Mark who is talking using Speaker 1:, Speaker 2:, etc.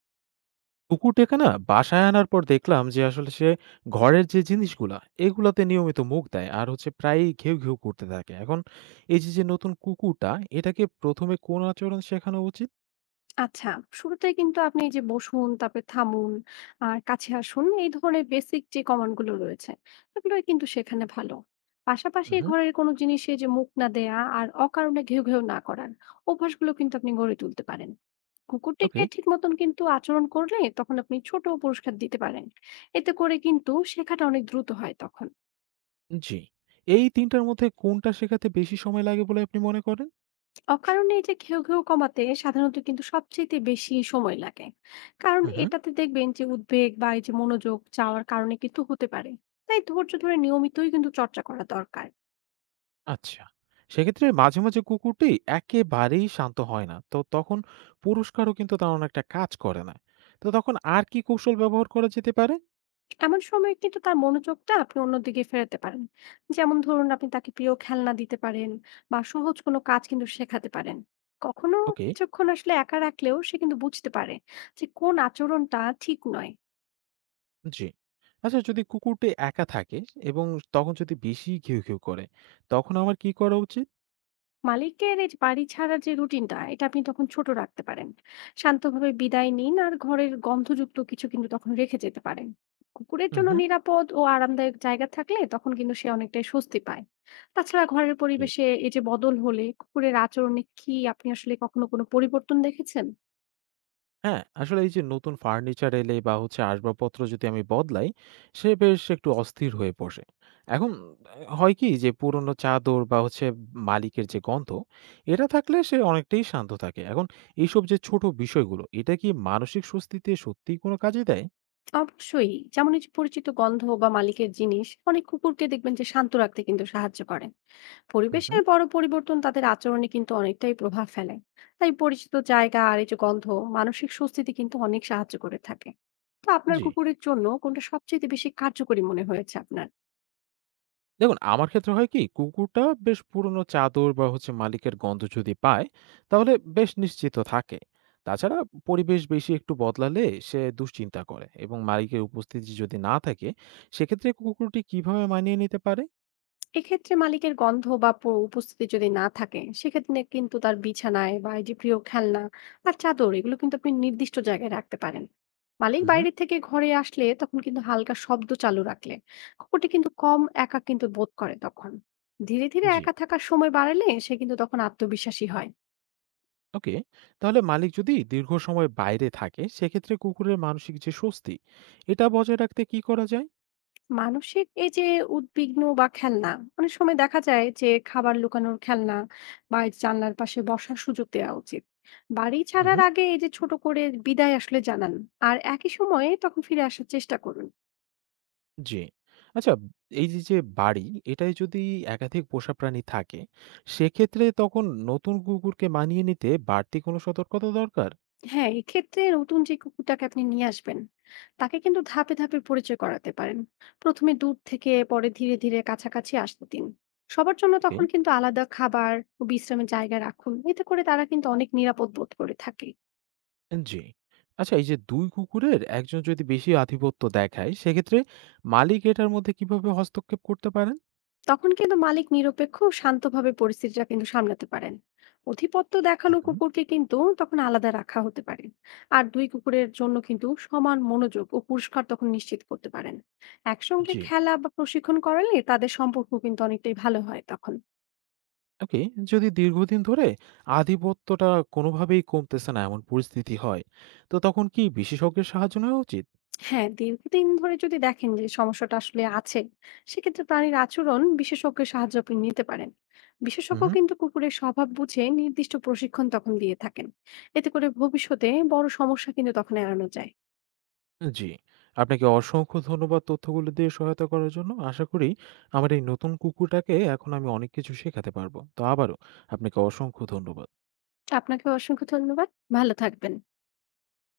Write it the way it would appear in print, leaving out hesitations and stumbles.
Speaker 1: কুকুরটাকে না বাসায় আনার পর দেখলাম যে আসলে সে ঘরের যে জিনিসগুলা এগুলাতে নিয়মিত মুখ দেয় আর হচ্ছে প্রায়ই ঘেউ ঘেউ করতে থাকে এখন। এই যে যে নতুন কুকুরটা, এটাকে প্রথমে কোন আচরণ শেখানো উচিত?
Speaker 2: আচ্ছা, শুরুতে কিন্তু আপনি এই যে বসুন, তারপরে থামুন, আর কাছে আসুন এই ধরনের বেসিক যে কমান্ড গুলো রয়েছে, এগুলোই কিন্তু সেখানে ভালো। পাশাপাশি
Speaker 1: হুম।
Speaker 2: ঘরের কোনো জিনিসে যে মুখ না দেয়া আর অকারণে ঘেউ ঘেউ না করার অভ্যাসগুলো কিন্তু আপনি গড়ে তুলতে পারেন।
Speaker 1: ওকে।
Speaker 2: কুকুরটিকে ঠিক মতন কিন্তু আচরণ করলে তখন আপনি ছোট পুরস্কার দিতে পারেন। এতে করে কিন্তু শেখাটা অনেক দ্রুত হয় তখন।
Speaker 1: জি, এই তিনটার মধ্যে কোনটা শেখাতে বেশি সময় লাগে বলে আপনি মনে করেন?
Speaker 2: অকারণে এই যে ঘেউ ঘেউ কমাতে সাধারণত কিন্তু সবচেয়ে বেশি সময় লাগে, কারণ
Speaker 1: হুম।
Speaker 2: এটাতে দেখবেন যে উদ্বেগ বা এই যে মনোযোগ চাওয়ার কারণে কিন্তু হতে পারে। তাই ধৈর্য ধরে নিয়মিতই কিন্তু চর্চা করা দরকার।
Speaker 1: আচ্ছা, সেক্ষেত্রে মাঝে মাঝে কুকুরটি একেবারেই শান্ত হয় না তো তখন, পুরস্কারও কিন্তু তেমন একটা কাজ করে না, তো তখন আর কি কৌশল ব্যবহার করা যেতে পারে?
Speaker 2: এমন সময় কিন্তু তার মনোযোগটা আপনি অন্যদিকে ফেরাতে পারেন। যেমন ধরুন, আপনি তাকে প্রিয় খেলনা দিতে পারেন, বা সহজ কোনো কাজ কিন্তু শেখাতে পারেন। কখনো
Speaker 1: ওকে।
Speaker 2: কিছুক্ষণ আসলে একা রাখলেও সে কিন্তু বুঝতে পারে যে কোন আচরণটা ঠিক নয়।
Speaker 1: জি। আচ্ছা, যদি কুকুরটি একা থাকে এবং তখন যদি বেশি ঘিউ, ঘিউ করে, তখন আমার কি করা উচিত?
Speaker 2: মালিকের এই যে বাড়ি ছাড়ার যে রুটিনটা, এটা আপনি তখন ছোট রাখতে পারেন। শান্তভাবে বিদায় নিন আর ঘরের গন্ধযুক্ত কিছু কিন্তু তখন রেখে যেতে পারেন। কুকুরের
Speaker 1: হুম
Speaker 2: জন্য
Speaker 1: হুম।
Speaker 2: নিরাপদ ও আরামদায়ক জায়গা থাকলে তখন কিন্তু সে অনেকটাই স্বস্তি পায়। তাছাড়া ঘরের
Speaker 1: জি।
Speaker 2: পরিবেশে এই যে বদল হলে কুকুরের আচরণে কি আপনি আসলে কখনো কোনো পরিবর্তন দেখেছেন?
Speaker 1: হ্যাঁ, আসলে এই যে নতুন ফার্নিচার এলে বা হচ্ছে আসবাবপত্র যদি আমি বদলাই, সে বেশ একটু অস্থির হয়ে বসে। এখন হয় কি যে পুরনো চাদর বা হচ্ছে মালিকের যে গন্ধ, এটা থাকলে সে অনেকটাই শান্ত থাকে। এখন এইসব যে ছোট বিষয়গুলো, এটা কি মানসিক স্বস্তিতে সত্যিই কোনো কাজে দেয়?
Speaker 2: অবশ্যই, যেমন এই যে পরিচিত গন্ধ বা মালিকের জিনিস অনেক কুকুরকে দেখবেন যে শান্ত রাখতে কিন্তু সাহায্য করে।
Speaker 1: হুম হুম।
Speaker 2: পরিবেশের বড় পরিবর্তন তাদের আচরণে কিন্তু অনেকটাই প্রভাব ফেলে। তাই পরিচিত জায়গা আর এই যে গন্ধ মানসিক স্বস্তিতে কিন্তু অনেক সাহায্য করে থাকে। তো আপনার
Speaker 1: জি।
Speaker 2: কুকুরের জন্য কোনটা সবচেয়ে বেশি কার্যকরী মনে হয়েছে আপনার?
Speaker 1: দেখুন, আমার ক্ষেত্রে হয় কি কুকুরটা বেশ পুরনো চাদর বা হচ্ছে মালিকের গন্ধ যদি পায়, তাহলে বেশ নিশ্চিত থাকে। তাছাড়া পরিবেশ বেশি একটু বদলালে সে দুশ্চিন্তা করে, এবং মালিকের উপস্থিতি যদি না থাকে, সেক্ষেত্রে কুকুরটি কিভাবে মানিয়ে নিতে পারে?
Speaker 2: এক্ষেত্রে মালিকের গন্ধ বা উপস্থিতি যদি না থাকে, সেক্ষেত্রে কিন্তু তার বিছানায় বা এই যে প্রিয় খেলনা আর চাদর এগুলো কিন্তু আপনি নির্দিষ্ট জায়গায় রাখতে পারেন। মালিক
Speaker 1: হুম।
Speaker 2: বাইরে থেকে ঘরে আসলে তখন কিন্তু হালকা শব্দ চালু রাখলে কুকুরটি কিন্তু কম একা কিন্তু বোধ করে তখন। ধীরে ধীরে
Speaker 1: জি,
Speaker 2: একা থাকার সময় বাড়ালে সে কিন্তু তখন আত্মবিশ্বাসী হয়।
Speaker 1: ওকে। তাহলে মালিক যদি দীর্ঘ সময় বাইরে থাকে, সেক্ষেত্রে কুকুরের মানসিক যে স্বস্তি, এটা বজায় রাখতে কি করা যায়?
Speaker 2: মানসিক এই যে উদ্বিগ্ন বা খেলনা, অনেক সময় দেখা যায় যে খাবার লুকানোর খেলনা বা এই জানলার পাশে বসার সুযোগ দেওয়া উচিত। বাড়ি ছাড়ার আগে এই যে ছোট করে বিদায় আসলে জানান, আর একই সময়ে তখন ফিরে আসার চেষ্টা করুন।
Speaker 1: জি। আচ্ছা, এই যে, যে বাড়ি এটায় যদি একাধিক পোষা প্রাণী থাকে, সেক্ষেত্রে তখন নতুন কুকুরকে মানিয়ে নিতে বাড়তি কোনো সতর্কতা দরকার?
Speaker 2: হ্যাঁ, এক্ষেত্রে নতুন যে কুকুরটাকে আপনি নিয়ে আসবেন, তাকে কিন্তু ধাপে ধাপে পরিচয় করাতে পারেন। প্রথমে দূর থেকে, পরে ধীরে ধীরে কাছাকাছি আসতে দিন। সবার জন্য
Speaker 1: ওকে।
Speaker 2: তখন কিন্তু আলাদা খাবার ও বিশ্রামের জায়গা রাখুন। এতে করে তারা কিন্তু অনেক নিরাপদ বোধ করে থাকে।
Speaker 1: জি। আচ্ছা, এই যে ২ কুকুরের একজন যদি বেশি আধিপত্য দেখায়, সেক্ষেত্রে মালিক এটার মধ্যে কিভাবে হস্তক্ষেপ করতে পারেন?
Speaker 2: তখন কিন্তু মালিক নিরপেক্ষ ও শান্তভাবে পরিস্থিতিটা কিন্তু সামলাতে পারেন। অধিপত্য
Speaker 1: হুম,
Speaker 2: দেখানো
Speaker 1: হুম।
Speaker 2: কুকুরকে কিন্তু তখন আলাদা রাখা হতে পারে। আর দুই কুকুরের জন্য কিন্তু সমান মনোযোগ ও পুরস্কার তখন নিশ্চিত করতে পারেন। একসঙ্গে
Speaker 1: জি।
Speaker 2: খেলা বা প্রশিক্ষণ করালে তাদের সম্পর্ক কিন্তু অনেকটাই ভালো হয় তখন।
Speaker 1: ওকে, যদি দীর্ঘদিন ধরে আধিপত্যটা কোনোভাবেই কমতেছে না এমন পরিস্থিতি হয়, তো তখন কি বিশেষজ্ঞের সাহায্য নেওয়া উচিত?
Speaker 2: হ্যাঁ, দীর্ঘদিন ধরে যদি দেখেন যে সমস্যাটা আসলে আছে, সেক্ষেত্রে প্রাণীর আচরণ বিশেষজ্ঞের সাহায্য আপনি নিতে পারেন। বিশেষজ্ঞ
Speaker 1: হুম।
Speaker 2: কিন্তু কুকুরের স্বভাব বুঝে নির্দিষ্ট প্রশিক্ষণ তখন দিয়ে থাকেন। এতে করে ভবিষ্যতে বড় সমস্যা কিন্তু তখন এড়ানো যায়।
Speaker 1: জি। আপনাকে অসংখ্য ধন্যবাদ তথ্যগুলো দিয়ে সহায়তা করার জন্য। আশা করি আমার এই নতুন কুকুরটাকে এখন আমি অনেক কিছু শেখাতে পারবো। তো আবারও আপনাকে অসংখ্য ধন্যবাদ।
Speaker 2: আপনাকে অসংখ্য ধন্যবাদ। ভালো থাকবেন।